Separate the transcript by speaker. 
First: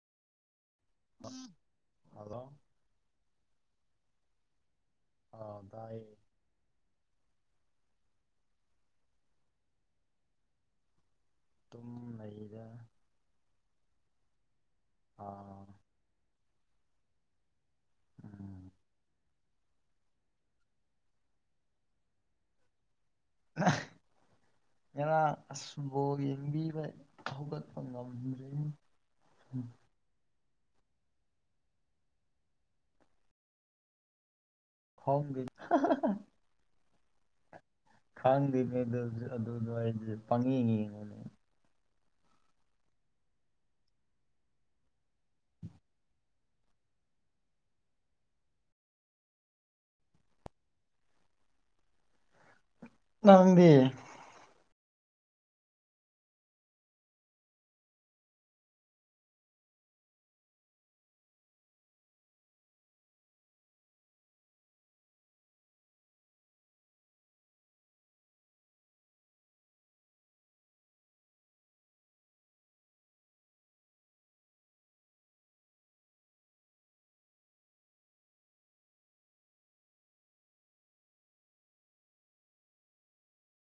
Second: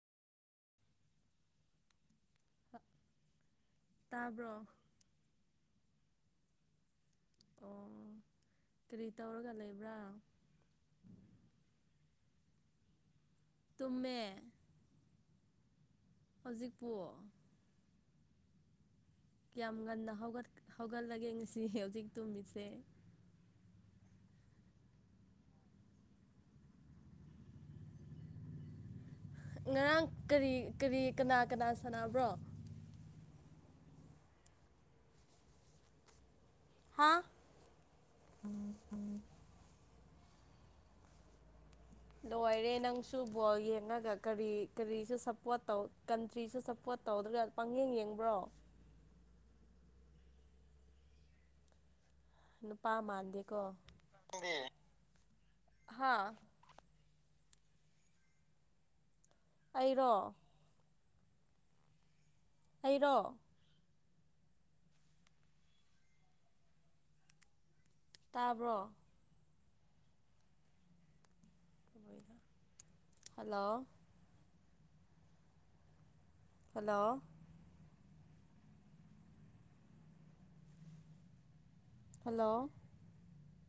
Speaker 1: ꯑꯣ
Speaker 2: ꯇꯥꯕ꯭ꯔꯣ
Speaker 1: ꯑ ꯑꯗꯑ
Speaker 2: ꯑꯣ ꯀꯔꯤ ꯇꯧꯔꯒ ꯂꯩꯕ꯭ꯔꯥ
Speaker 1: ꯇꯨꯝ ꯂꯩꯗ
Speaker 2: ꯃꯦ
Speaker 1: ꯑꯥ
Speaker 2: ꯍꯧꯖꯤꯛ ꯄꯨꯡꯣ
Speaker 1: ꯎꯝ
Speaker 2: ꯀꯌꯥꯝ ꯉꯟꯅ ꯍꯧꯒꯠꯂꯒꯦ ꯉꯁꯤ ꯍꯧꯖꯤꯛ ꯇꯨꯝꯃꯤꯁꯦ
Speaker 1: ꯑ ꯉꯔꯥꯡ ꯑꯁꯕꯣꯛ ꯌꯦꯡꯕꯤꯕ ꯍꯧꯒꯠꯄ ꯉꯝꯗ꯭ꯔꯤꯅꯤ
Speaker 2: ꯉꯔꯥꯡ ꯀꯔꯤ ꯀꯔꯤ ꯀꯅꯥ ꯀꯅꯥ ꯁꯥꯟꯅꯕ꯭ꯔꯣ
Speaker 1: ꯍꯣꯡꯒꯦ
Speaker 2: ꯍꯥꯥ
Speaker 1: ꯈꯥꯡꯗꯦꯅꯦ ꯑꯗꯨ ꯑꯗꯨꯗꯣ ꯑꯩ ꯄꯥꯡꯉ ꯌꯦꯡꯉꯅꯦ
Speaker 2: ꯂꯣꯏꯔꯦ ꯅꯪꯁꯨ ꯕꯣꯜ ꯌꯦꯡꯉꯒ ꯀꯔꯤ ꯀꯔꯤꯁꯨ ꯁꯞꯄꯣꯔꯠ ꯇꯧ ꯀꯟꯇ꯭ꯔꯤꯁꯨ ꯁꯞꯄꯣꯔꯠ ꯇꯧꯗ꯭ꯔꯒ ꯄꯪꯌꯦꯡ ꯌꯦꯡꯕ꯭ꯔꯣ ꯅꯨꯄꯥꯥ ꯃꯥꯥꯟꯗ ꯀꯣ
Speaker 1: ꯅꯪꯗꯤ
Speaker 2: ꯍꯥꯥ ꯑꯩꯔꯣ ꯑꯩꯔꯣ ꯇꯥꯕ꯭ꯔꯣ ꯍꯜꯂꯣ ꯍꯜꯂꯣ ꯍꯜꯂꯣ